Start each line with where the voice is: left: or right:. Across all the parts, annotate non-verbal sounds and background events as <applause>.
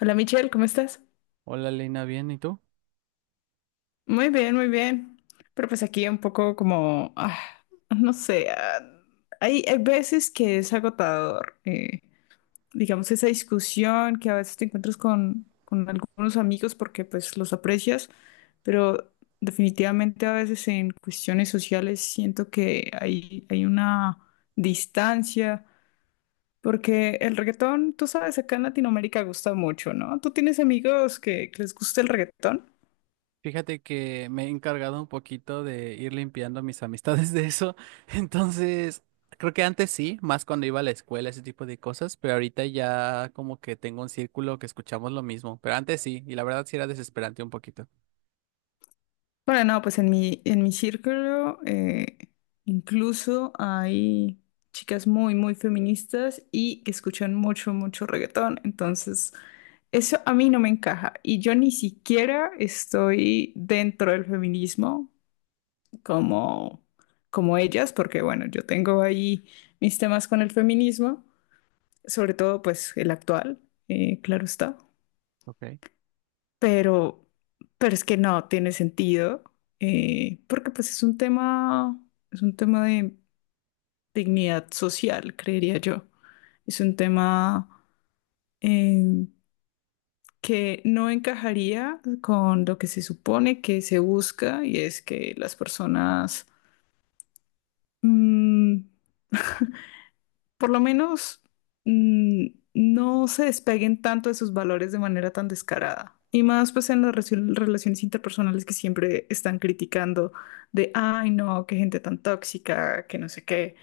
left: Hola Michelle, ¿cómo estás?
right: Hola Lina, bien, ¿y tú?
left: Muy bien, muy bien. Pero pues aquí un poco como, no sé, hay veces que es agotador, digamos, esa discusión que a veces te encuentras con algunos amigos porque pues los aprecias, pero definitivamente a veces en cuestiones sociales siento que hay una distancia, porque el reggaetón, tú sabes, acá en Latinoamérica gusta mucho, ¿no? ¿Tú tienes amigos que les gusta el reggaetón?
right: Fíjate que me he encargado un poquito de ir limpiando mis <laughs> amistades de eso. <laughs> Entonces, creo que antes sí, más cuando iba a la escuela, ese tipo de cosas, pero ahorita ya como que tengo un círculo que escuchamos lo mismo, pero antes sí, y la verdad sí era desesperante un poquito.
left: Bueno, no, pues en en mi círculo incluso hay chicas muy, muy feministas y que escuchan mucho, mucho reggaetón. Entonces, eso a mí no me encaja. Y yo ni siquiera estoy dentro del feminismo como, como ellas, porque bueno, yo tengo ahí mis temas con el feminismo, sobre todo pues el actual, claro está,
right: Okay.
left: pero, pero es que no tiene sentido, porque pues es un tema de dignidad social, creería yo. Es un tema eh, que no encajaría con lo que se supone que se busca y es que las personas mm, por lo menos, mm, no se despeguen tanto de sus valores de manera tan descarada. Y más pues en las relaciones interpersonales que siempre están criticando de, ay no, qué gente tan tóxica, que no sé qué.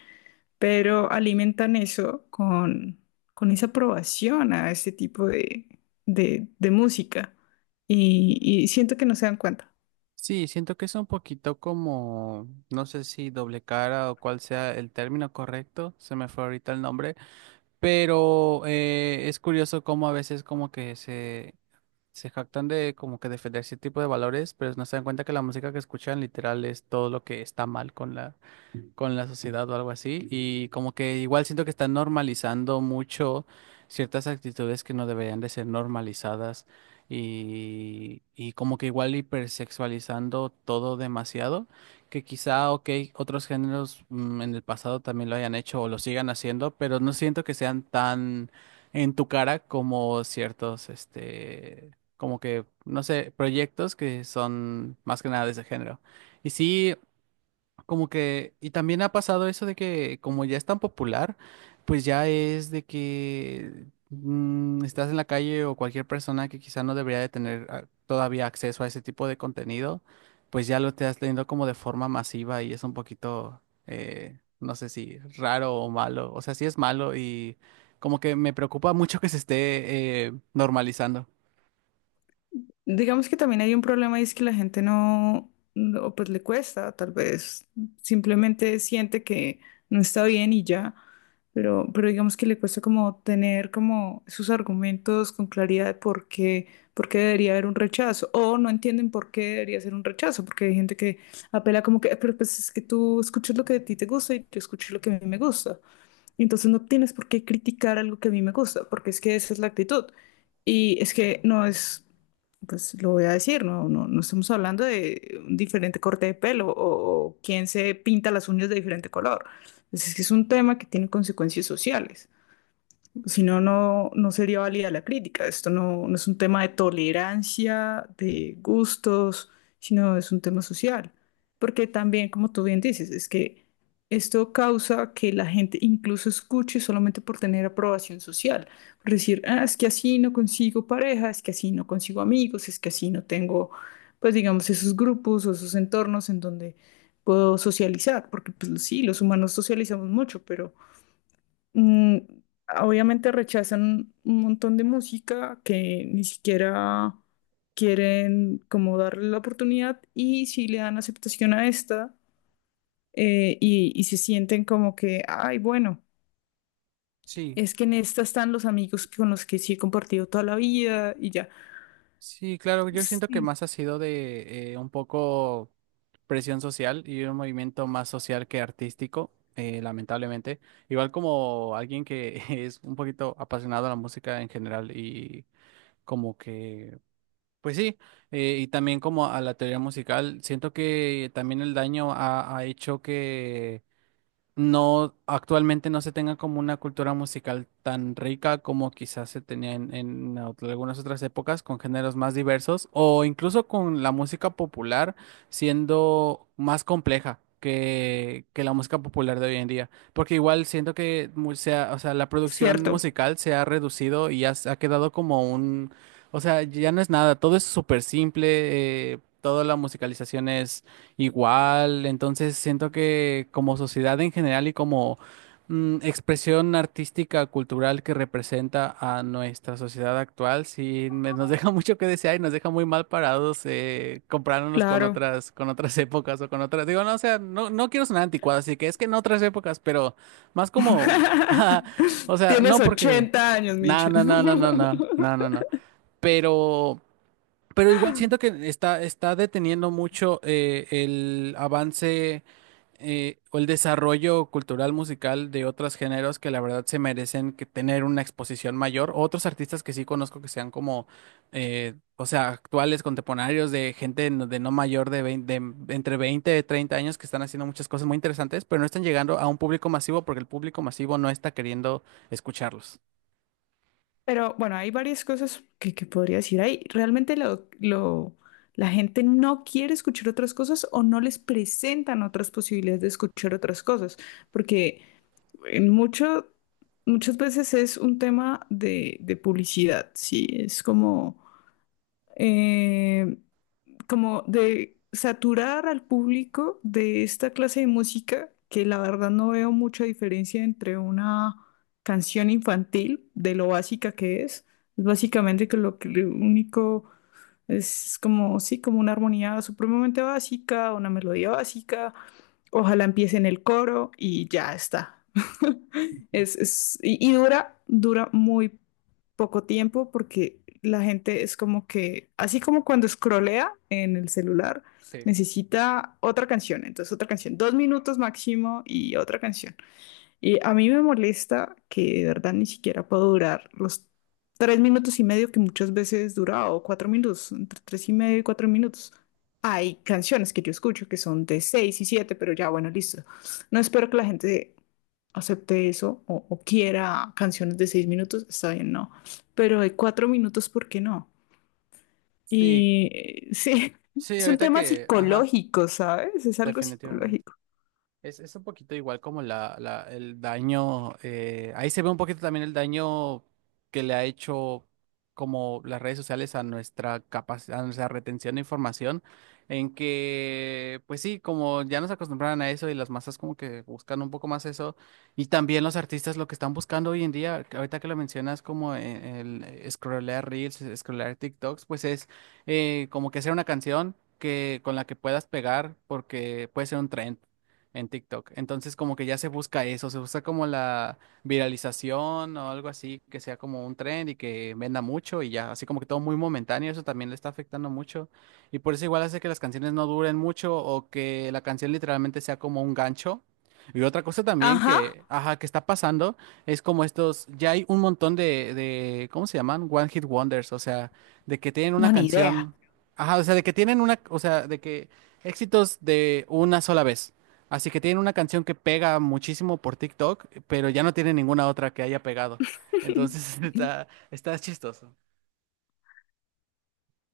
left: Pero alimentan eso con esa aprobación a este tipo de música. Y siento que no se dan cuenta.
right: Sí, siento que es un poquito como, no sé si doble cara o cuál sea el término correcto, se me fue ahorita el nombre. Pero es curioso cómo a veces como que se jactan de como que defender ese tipo de valores, pero no se dan cuenta que la música que escuchan literal es todo lo que está mal con con la sociedad o algo así. Y como que igual siento que están normalizando mucho ciertas actitudes que no deberían de ser normalizadas y como que igual hipersexualizando todo demasiado, que quizá, ok, otros géneros en el pasado también lo hayan hecho o lo sigan haciendo, pero no siento que sean tan en tu cara como ciertos, este, como que, no sé, proyectos que son más que nada de ese género. Y sí, como que, y también ha pasado eso de que como ya es tan popular, pues ya es de que estás en la calle o cualquier persona que quizá no debería de tener todavía acceso a ese tipo de contenido, pues ya lo estás teniendo como de forma masiva y es un poquito, no sé si raro o malo, o sea, sí es malo y como que me preocupa mucho que se esté normalizando.
left: Digamos que también hay un problema y es que la gente no, no, pues le cuesta, tal vez simplemente siente que no está bien y ya, pero digamos que le cuesta como tener como sus argumentos con claridad de por qué debería haber un rechazo o no entienden por qué debería ser un rechazo, porque hay gente que apela como que, "Ah, pero pues es que tú escuchas lo que a ti te gusta y yo escucho lo que a mí me gusta. Entonces no tienes por qué criticar algo que a mí me gusta, porque es que esa es la actitud. Y es que no es, pues lo voy a decir, no, no, no estamos hablando de un diferente corte de pelo o quién se pinta las uñas de diferente color. Pues, es que es un tema que tiene consecuencias sociales. Si no, no, no sería válida la crítica. Esto no, no es un tema de tolerancia, de gustos, sino es un tema social. Porque también, como tú bien dices, es que esto causa que la gente incluso escuche solamente por tener aprobación social. Por decir, "Ah, es que así no consigo pareja, es que así no consigo amigos, es que así no tengo, pues digamos, esos grupos o esos entornos en donde puedo socializar. Porque pues sí, los humanos socializamos mucho, pero... Mm, obviamente rechazan un montón de música que ni siquiera quieren como darle la oportunidad y si le dan aceptación a esta y se sienten como que, ay, bueno,
right: Sí.
left: es que en esta están los amigos con los que sí he compartido toda la vida y ya.
right: Sí, claro, yo siento que
left: Sí,
right: más ha sido de un poco presión social y un movimiento más social que artístico, lamentablemente. Igual como alguien que <laughs> es un poquito apasionado a la música en general y como que, pues sí, y también como a la teoría musical, siento que también el daño ha hecho no, actualmente no se tenga como una cultura musical tan rica como quizás se tenía en ot- algunas otras épocas, con géneros más diversos, o incluso con la música popular siendo más compleja que la música popular de hoy en día. Porque igual siento que mu- se ha- o sea, la producción
left: cierto,
right: musical se ha reducido y ya se ha quedado como un, o sea, ya no es nada, todo es súper simple, toda la musicalización es igual. Entonces siento que como sociedad en general y como expresión artística, cultural que representa a nuestra sociedad actual, sí me- nos deja <laughs> mucho que desear y nos deja muy mal parados comparándonos
left: claro.
right: con otras épocas o con otras. Digo, no, o sea, no, no quiero sonar anticuado, así que es que en otras épocas, pero más como, <laughs> ah, o
left: <laughs>
right: sea,
left: Tienes
right: no porque,
left: 80 años,
right: no,
left: Mitchell.
right: no, no, no, no, no, no,
left: <laughs>
right: no, no, pero pero igual siento que está deteniendo mucho el avance o el desarrollo cultural musical de otros géneros que la verdad se merecen que tener una exposición mayor. Otros artistas que sí conozco que sean como, o sea, actuales, contemporáneos, de gente no- de no mayor de 20 de entre 20 y 30 años que están haciendo muchas cosas muy interesantes, pero no están llegando a un público masivo porque el público masivo no está queriendo escucharlos.
left: Pero bueno, hay varias cosas que podría decir ahí. Realmente la gente no quiere escuchar otras cosas o no les presentan otras posibilidades de escuchar otras cosas, porque en mucho, muchas veces es un tema de publicidad, ¿sí? Es como, eh, como de saturar al público de esta clase de música, que la verdad no veo mucha diferencia entre una canción infantil, de lo básica que es básicamente que lo único es como, sí, como una armonía supremamente básica, una melodía básica. Ojalá empiece en el coro y ya está. <laughs> Y dura, dura muy poco tiempo porque la gente es como que, así como cuando scrollea en el celular,
right: Sí,
left: necesita otra canción, entonces otra canción, 2 minutos máximo y otra canción. Y a mí me molesta que de verdad ni siquiera puedo durar los 3 minutos y medio que muchas veces dura, o 4 minutos, entre tres y medio y 4 minutos. Hay canciones que yo escucho que son de seis y siete, pero ya bueno, listo. No espero que la gente acepte eso o quiera canciones de 6 minutos, está bien, no. Pero de 4 minutos, ¿por qué no?
right: sí,
left: Y sí, <laughs>
right: sí,
left: es un
right: ahorita
left: tema
right: que, ajá,
left: psicológico, ¿sabes? Es algo
right: definitivamente.
left: psicológico.
right: Es un poquito igual como la- el daño, ahí se ve un poquito también el daño que le ha hecho como las redes sociales a nuestra capacidad, a nuestra retención de información, en que, pues sí, como ya nos acostumbraron a eso y las masas como que buscan un poco más eso, y también los artistas lo que están buscando hoy en día, que ahorita que lo mencionas como e- scrollear Reels, scrollear TikToks, pues es como que hacer una canción, que con la que puedas pegar porque puede ser un trend en TikTok. Entonces como que ya se busca eso, se busca como la viralización o algo así, que sea como un trend y que venda mucho y ya, así como que todo muy momentáneo, eso también le está afectando mucho. Y por eso igual hace que las canciones no duren mucho o que la canción literalmente sea como un gancho. Y otra cosa también
left: Ajá,
right: que, ajá, que está pasando es como estos, ya hay un montón de, ¿cómo se llaman? One Hit Wonders, o sea, de que tienen una
left: no, ni idea.
right: canción, ajá, o sea, de que tienen una, o sea, de que éxitos de una sola vez. Así que tienen una canción que pega muchísimo por TikTok, pero ya no tiene ninguna otra que haya pegado. Entonces <laughs>
left: <laughs>
right: está, está chistoso.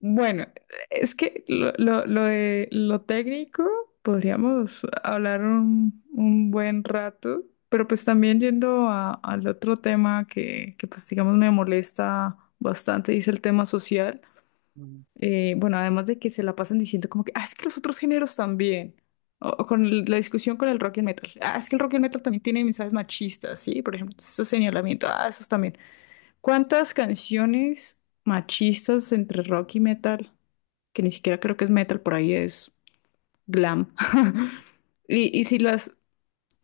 left: Bueno, es que lo de lo técnico podríamos hablar un buen rato, pero pues también yendo al otro tema que pues digamos me molesta bastante, y es el tema social.
right: Mm.
left: Bueno, además de que se la pasan diciendo como que, ah, es que los otros géneros también, o con la discusión con el rock y el metal, ah, es que el rock y el metal también tiene mensajes machistas, ¿sí? Por ejemplo, ese señalamiento, ah, esos también. ¿Cuántas canciones machistas entre rock y metal, que ni siquiera creo que es metal, por ahí es glam? <laughs> Y, y si las,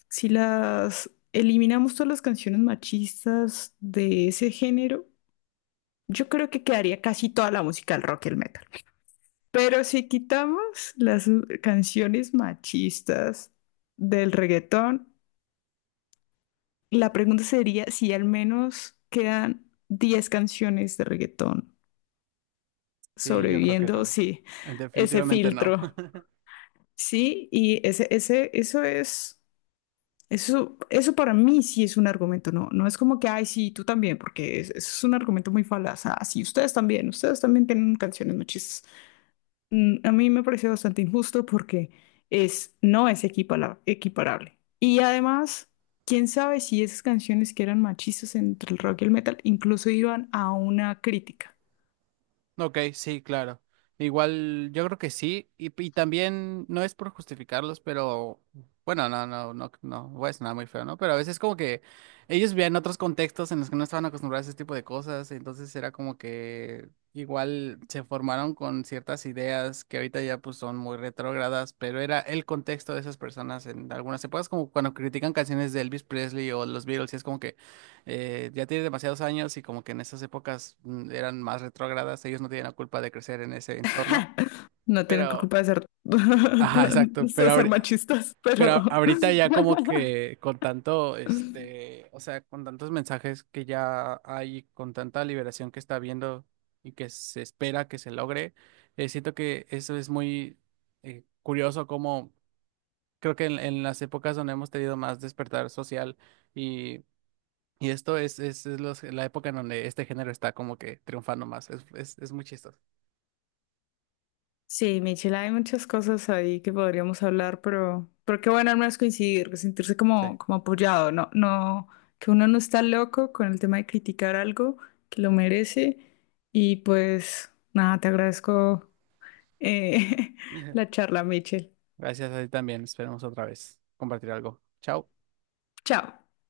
left: si las eliminamos todas las canciones machistas de ese género, yo creo que quedaría casi toda la música del rock y el metal. Pero si quitamos las canciones machistas del reggaetón, la pregunta sería si al menos quedan 10 canciones de reggaetón
right: Sí, yo creo que
left: sobreviviendo,
right: no.
left: sí, ese
right: Definitivamente no.
left: filtro, sí, y ese, eso es, eso para mí sí es un argumento, no, no es como que, ay, sí, tú también, porque eso es un argumento muy falaz, ah, sí, ustedes también tienen canciones machistas. A mí me pareció bastante injusto porque es, no es equiparable. Y además, quién sabe si esas canciones que eran machistas entre el rock y el metal incluso iban a una crítica.
right: Ok, sí, claro. Igual yo creo que sí, y también no es por justificarlos, pero bueno, no, no, no, no, voy a sonar muy feo, ¿no? Pero a veces como que ellos vivían otros contextos en los que no estaban acostumbrados a ese tipo de cosas, entonces era como que igual se formaron con ciertas ideas que ahorita ya pues son muy retrógradas, pero era el contexto de esas personas en algunas épocas, como cuando critican canciones de Elvis Presley o los Beatles, y es como que ya tiene demasiados años y como que en esas épocas eran más retrógradas, ellos no tienen la culpa de crecer en ese entorno,
left: <laughs> No tienen
right: pero,
left: culpa de ser, <laughs>
right: ajá, exacto, pero,
left: de ser
right: ahori-
left: machistas, pero
right: pero ahorita ya como
left: <laughs>
right: que con tanto, este, o sea, con tantos mensajes que ya hay, con tanta liberación que está habiendo y que se espera que se logre, siento que eso es muy curioso como... Creo que en las épocas donde hemos tenido más despertar social, y Y esto es los- la época en donde este género está como que triunfando más. Es muy chistoso.
left: sí, Michelle, hay muchas cosas ahí que podríamos hablar, pero qué bueno al menos coincidir, sentirse
right: Sí.
left: como, como apoyado, no, no, que uno no está loco con el tema de criticar algo que lo merece. Y pues nada, te agradezco eh, <laughs> la charla, Michelle.
right: Gracias a ti también. Esperemos otra vez compartir algo. Chao.
left: Chao.